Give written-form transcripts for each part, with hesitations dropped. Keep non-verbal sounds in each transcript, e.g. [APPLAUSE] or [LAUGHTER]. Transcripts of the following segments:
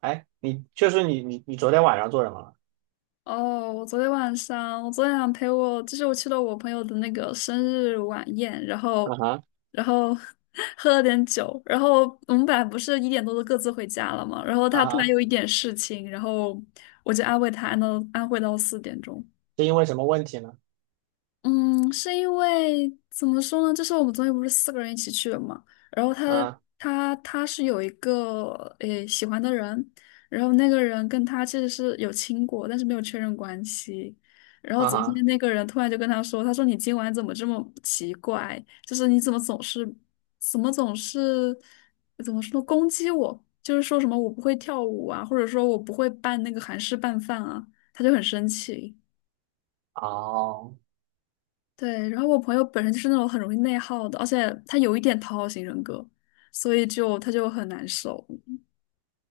哎，你就是你你你昨天晚上做什么了？哦，我昨天晚上，陪我，就是我去了我朋友的那个生日晚宴，然啊后，哈然后 [LAUGHS] 喝了点酒，然后我们本来不是一点多就各自回家了嘛，然后啊他突然哈，有一点事情，然后我就安慰他，安慰到四点钟。是因为什么问题呢？嗯，是因为怎么说呢？就是我们昨天不是四个人一起去的嘛，然后他啊他他是有一个诶喜欢的人，然后那个人跟他其实是有亲过，但是没有确认关系。然后啊昨哈，天那个人突然就跟他说：“他说你今晚怎么这么奇怪？就是你怎么总是怎么说攻击我？就是说什么我不会跳舞啊，或者说我不会拌那个韩式拌饭啊。”他就很生气。哦，对，然后我朋友本身就是那种很容易内耗的，而且他有一点讨好型人格，所以就他就很难受。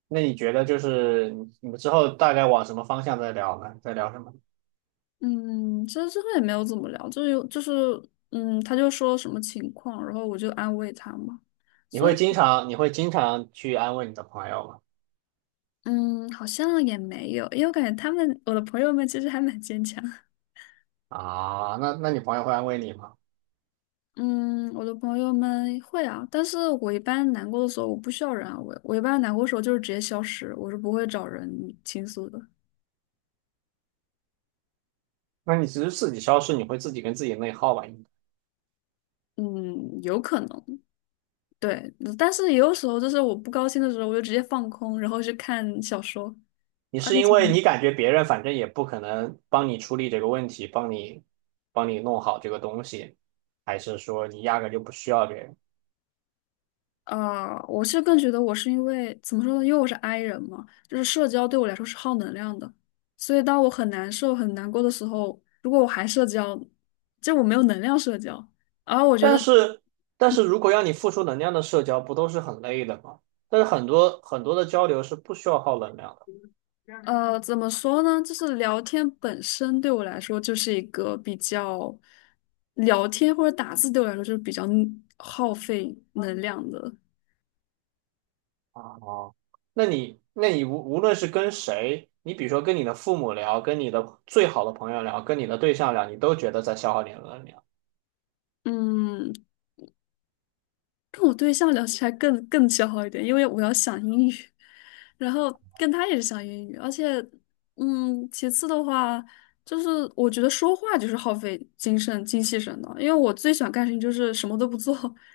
那你觉得就是你们之后大概往什么方向在聊呢？在聊什么？嗯，其实最后也没有怎么聊，就是他就说什么情况，然后我就安慰他嘛。你所以会经常你会经常去安慰你的朋友吗？嗯，好像也没有，因为我感觉他们我的朋友们其实还蛮坚强。啊，那你朋友会安慰你吗？嗯，我的朋友们会啊，但是我一般难过的时候，我不需要人安慰，我一般难过的时候就是直接消失，我是不会找人倾诉的。那你只是自己消失，你会自己跟自己内耗吧？应该嗯，有可能。对，但是也有时候就是我不高兴的时候，我就直接放空，然后去看小说。你而是且因想，为你感觉别人反正也不可能帮你处理这个问题，帮你弄好这个东西，还是说你压根就不需要别人？我是更觉得我是因为怎么说呢，因为我是 I 人嘛，就是社交对我来说是耗能量的，所以当我很难受、很难过的时候，如果我还社交，就我没有能量社交。而我觉得，但是，但是如果让你付出能量的社交，不都是很累的吗？但是很多的交流是不需要耗能量的怎么说呢，就是聊天本身对我来说就是一个比较，聊天或者打字对我来说就是比较耗费能量的。啊。哦那你，那你无论是跟谁，你比如说跟你的父母聊，跟你的最好的朋友聊，跟你的对象聊，你都觉得在消耗你的能量。嗯，跟我对象聊起来更消耗一点，因为我要想英语，[LAUGHS] 然后跟他也是想英语，而且，其次的话，就是我觉得说话就是耗费精神精气神的，因为我最喜欢干的事情就是什么都不做，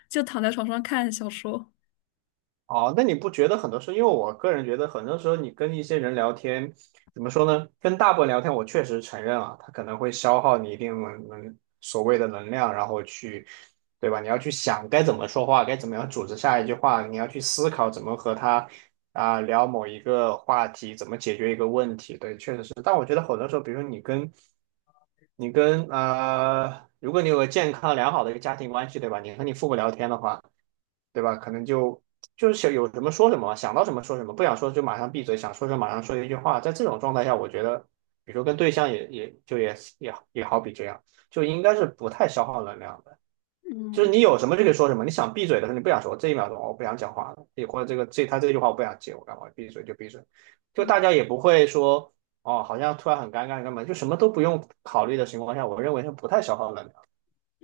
就躺在床上看小说。哦，那你不觉得很多时候，因为我个人觉得很多时候你跟一些人聊天，怎么说呢？跟大部分聊天，我确实承认啊，他可能会消耗你一定所谓的能量，然后去，对吧？你要去想该怎么说话，该怎么样组织下一句话，你要去思考怎么和他聊某一个话题，怎么解决一个问题。对，确实是。但我觉得很多时候，比如说你跟，如果你有个健康良好的一个家庭关系，对吧？你和你父母聊天的话。对吧？可能就是想有什么说什么嘛想到什么说什么，不想说就马上闭嘴，想说什么马上说一句话。在这种状态下，我觉得，比如说跟对象也好比这样，就应该是不太消耗能量的。就是你有什么就可以说什么，你想闭嘴的时候你不想说，这一秒钟哦我不想讲话了，也或者这句话我不想接，我干嘛闭嘴就闭嘴，就嗯，大家也不会说哦，好像突然很尴尬干嘛，就什么都不用考虑的情况下，我认为是不太消耗能量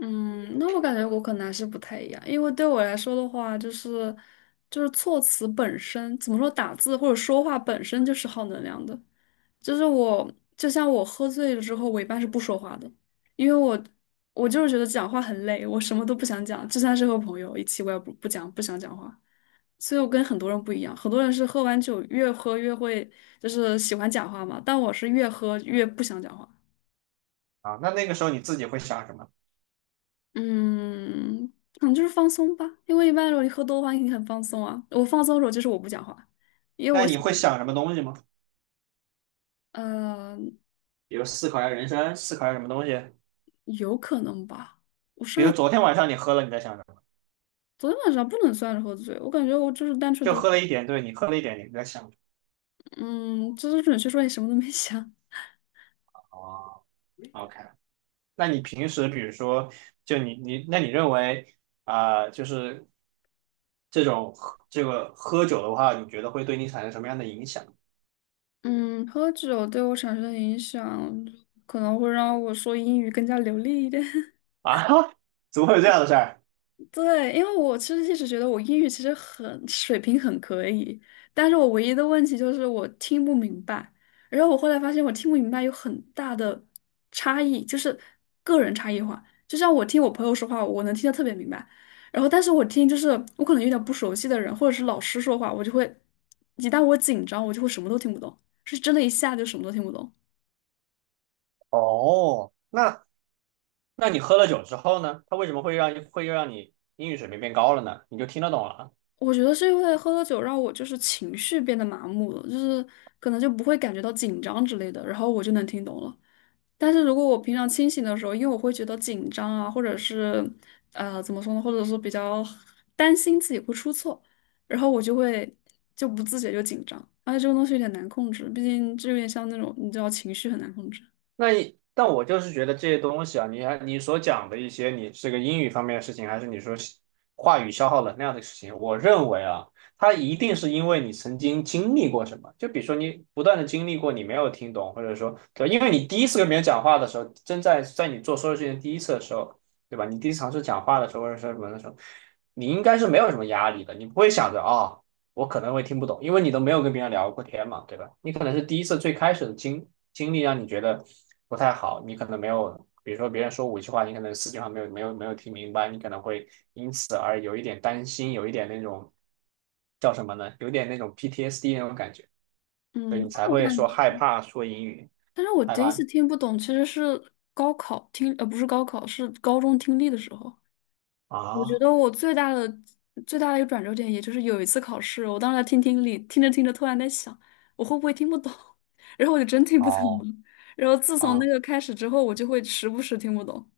嗯那我感觉我可能还是不太一样，因为对我来说的话，就是就是措辞本身，怎么说打字或者说话本身就是耗能量的。就是我，就像我喝醉了之后，我一般是不说话的，因为我我就是觉得讲话很累，我什么都不想讲，就算是和朋友一起，我也不讲，不想讲话。所以我跟很多人不一样，很多人是喝完酒越喝越会，就是喜欢讲话嘛，但我是越喝越不想讲话。啊。那那个时候你自己会想什么？嗯，可能就是放松吧，因为一般如果你喝多的话，你很放松啊。我放松的时候就是我不讲话，因为那我你喜欢，会想什么东西吗？呃，比如思考一下人生，思考一下什么东西。有可能吧。我比如上。昨天晚上你喝了，你在想什么？昨天晚上不能算是喝醉，我感觉我就是单纯就的，喝了一点，对，你喝了一点，你在想什嗯，就是准确说你什么都没想 么？哦，OK。那你平时比如说，就你你，那你认为啊、呃就是这种喝这个喝酒的话，你觉得会对你产生什么样的影响 [LAUGHS]。嗯，喝酒对我产生的影响，可能会让我说英语更加流利一点。[LAUGHS] 啊？[LAUGHS] 怎么会有这样的事儿？对，因为我其实一直觉得我英语其实很水平很可以，但是我唯一的问题就是我听不明白。然后我后来发现我听不明白有很大的差异，就是个人差异化。就像我听我朋友说话，我能听得特别明白，然后但是我听就是我可能有点不熟悉的人或者是老师说话，我就会一旦我紧张，我就会什么都听不懂，是真的一下就什么都听不懂。哦，那那你喝了酒之后呢？它为什么会让你英语水平变高了呢？你就听得懂了。我觉得是因为喝了酒让我就是情绪变得麻木了，就是可能就不会感觉到紧张之类的，然后我就能听懂了。但是如果我平常清醒的时候，因为我会觉得紧张啊，或者是怎么说呢，或者是比较担心自己会出错，然后我就会就不自觉就紧张，而且这个东西有点难控制，毕竟这有点像那种你知道情绪很难控制。那一但我就是觉得这些东西啊，你还你所讲的一些，你这个英语方面的事情，还是你说是话语消耗能量的事情，我认为啊，它一定是因为你曾经经历过什么。就比如说你不断的经历过，你没有听懂，或者说对吧因为你第一次跟别人讲话的时候，正在你做所有事情的第一次的时候，对吧？你第一次尝试讲话的时候，或者说什么的时候，你应该是没有什么压力的，你不会想着啊。我可能会听不懂，因为你都没有跟别人聊过天嘛，对吧？你可能是第一次最开始的经历让你觉得不太好，你可能没有，比如说别人说五句话，你可能四句话没有听明白，你可能会因此而有一点担心，有一点那种叫什么呢？有点那种 PTSD 那种感觉，所以嗯，你但才我会感说觉，害怕说英语，但是我害第一怕次听不懂其实是高考听，不是高考，是高中听力的时候。我觉啊得我最大的最大的一个转折点，也就是有一次考试，我当时在听听力，听着听着，突然在想，我会不会听不懂？[LAUGHS] 然后我就真听不懂了。哦，然后自从那啊个开始之后，我就会时不时听不懂。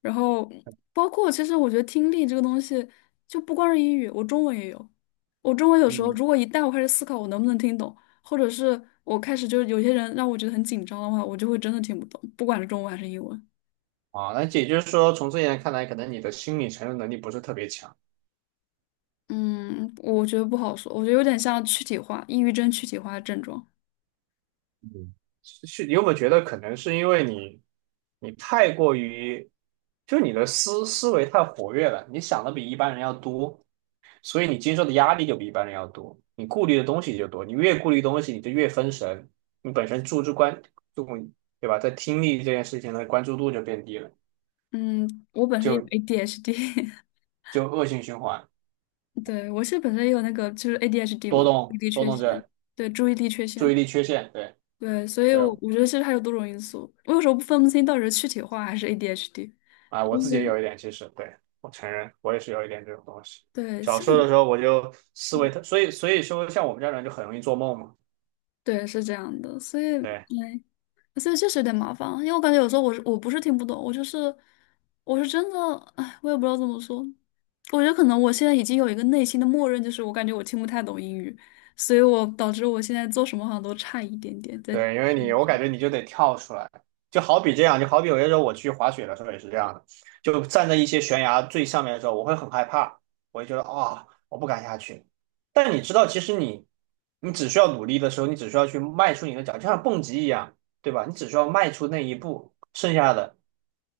然后包括其实我觉得听力这个东西，就不光是英语，我中文也有。我中文有时候嗯如果一旦我开始思考我能不能听懂，或者是我开始就是有些人让我觉得很紧张的话，我就会真的听不懂，不管是中文还是英文。啊，那也就是说，从这一点看来，可能你的心理承受能力不是特别强。嗯，我觉得不好说，我觉得有点像躯体化，抑郁症躯体化的症状。嗯，是你有没有觉得可能是因为你你太过于，就你的思维太活跃了，你想的比一般人要多，所以你经受的压力就比一般人要多，你顾虑的东西就多，你越顾虑东西，你就越分神，你本身关注，对吧？在听力这件事情的关注度就变低了，嗯，我本身有 就 ADHD，就恶性循环，[LAUGHS] 对，我是本身也有那个就是 ADHD 多嘛，注意动力多缺动陷，症，对，注意力缺注陷，意力缺陷，对对，所以对，我觉得其实还有多种因素，我有时候不清到底是躯体化还是 ADHD，啊，我自因己也为有一点，其实对我承认，我也是有一点这种东西。对，小像时候的你，时候，我就思维嗯特，所以说，像我们这样的人就很容易做梦嘛。对，是这样的，所以，对，哎。所以确实有点麻烦，因为我感觉有时候我不是听不懂，我就是我是真的，哎，我也不知道怎么说。我觉得可能我现在已经有一个内心的默认，就是我感觉我听不太懂英语，所以我导致我现在做什么好像都差一点点。在对，因为听你，我感力，觉你就得跳出来，就好比这样，就好比有些时候我去滑雪的时候也是这样的，就站在一些悬崖最上面的时候，我会很害怕，我会觉得我不敢下去。但你知道，其实你，你只需要努力的时候，你只需要去迈出你的脚，就像蹦极一样，对吧？你只需要迈出那一步，剩下的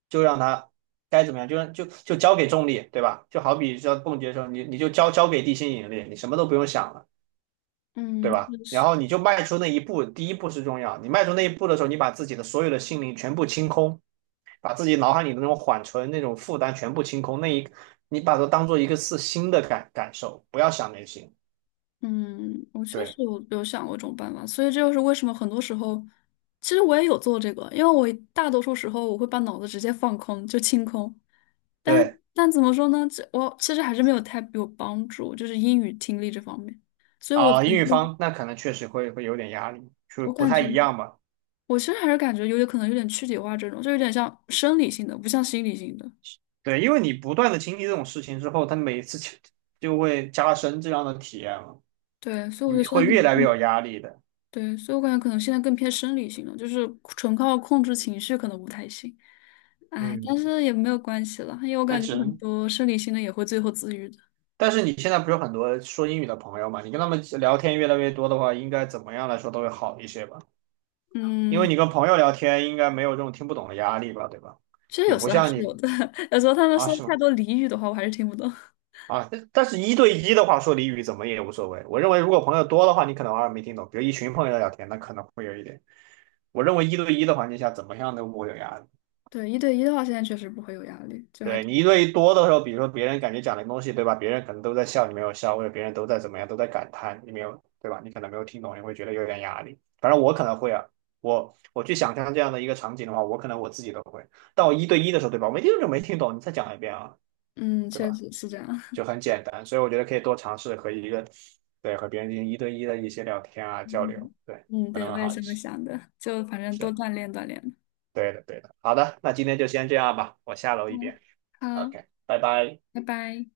就让它该怎么样，就让就就交给重力，对吧？就好比像蹦极的时候，你就交给地心引力，你什么都不用想了。对嗯，吧？就然是。后你就迈出那一步，第一步是重要。你迈出那一步的时候，你把自己的所有的心灵全部清空，把自己脑海里的那种缓存、那种负担全部清空。那一，你把它当做一个是新的感受，不要想那些。嗯，我确对实有想过这种办法，所以这就是为什么很多时候，其实我也有做这个，因为我大多数时候我会把脑子直接放空，就清空。但是，对但怎么说呢？这我其实还是没有太有帮助，就是英语听力这方面。所以我觉啊，英语得方那可能确实会有点压力，就我不感太觉一样吧。我其实还是感觉有点可能有点躯体化这种，就有点像生理性的，不像心理性的。对，因为你不断的经历这种事情之后，它每一次就会加深这样的体验了，对，所以我就得你现在会可越来越能有压力的。对，所以我感觉可能现在更偏生理性了，就是纯靠控制情绪可能不太行。哎，嗯，但是也没有关系了，因为我那感只觉很能多生理性的也会最后自愈的。但是你现在不是有很多说英语的朋友嘛？你跟他们聊天越来越多的话，应该怎么样来说都会好一些吧？因为你嗯，跟朋友聊天，应该没有这种听不懂的压力吧，对吧？其实也有时不候还是像你有的，[LAUGHS] 有时候他们啊，说是太吗？多俚语的话，我还是听不懂。啊，但但是一对一的话，说俚语怎么也无所谓。我认为如果朋友多的话，你可能偶尔没听懂，比如一群朋友在聊天，那可能会有一点。我认为一对一的环境下，怎么样都不会有压力。对，一对一的话，现在确实不会有压力，就还对你挺，一对一多的时候，比如说别人感觉讲的东西，对吧？别人可能都在笑，你没有笑，或者别人都在怎么样，都在感叹，你没有，对吧？你可能没有听懂，你会觉得有点压力。反正我可能会啊，我去想象这样的一个场景的话，我可能我自己都会。但我一对一的时候，对吧？我没听懂就没听懂，你再讲一遍啊，嗯，对确吧？实是这样。就 [LAUGHS] 很简单，所以我觉得可以多尝试和一个，对，和别人进行一对一的一些聊天啊，交流，嗯对，嗯，可对，能我会也好这一么些。想的，就反正多是，锻炼锻炼。对的，对的。好的，那今天就先这样吧，我下楼一嗯，遍。好，OK，拜拜。拜拜。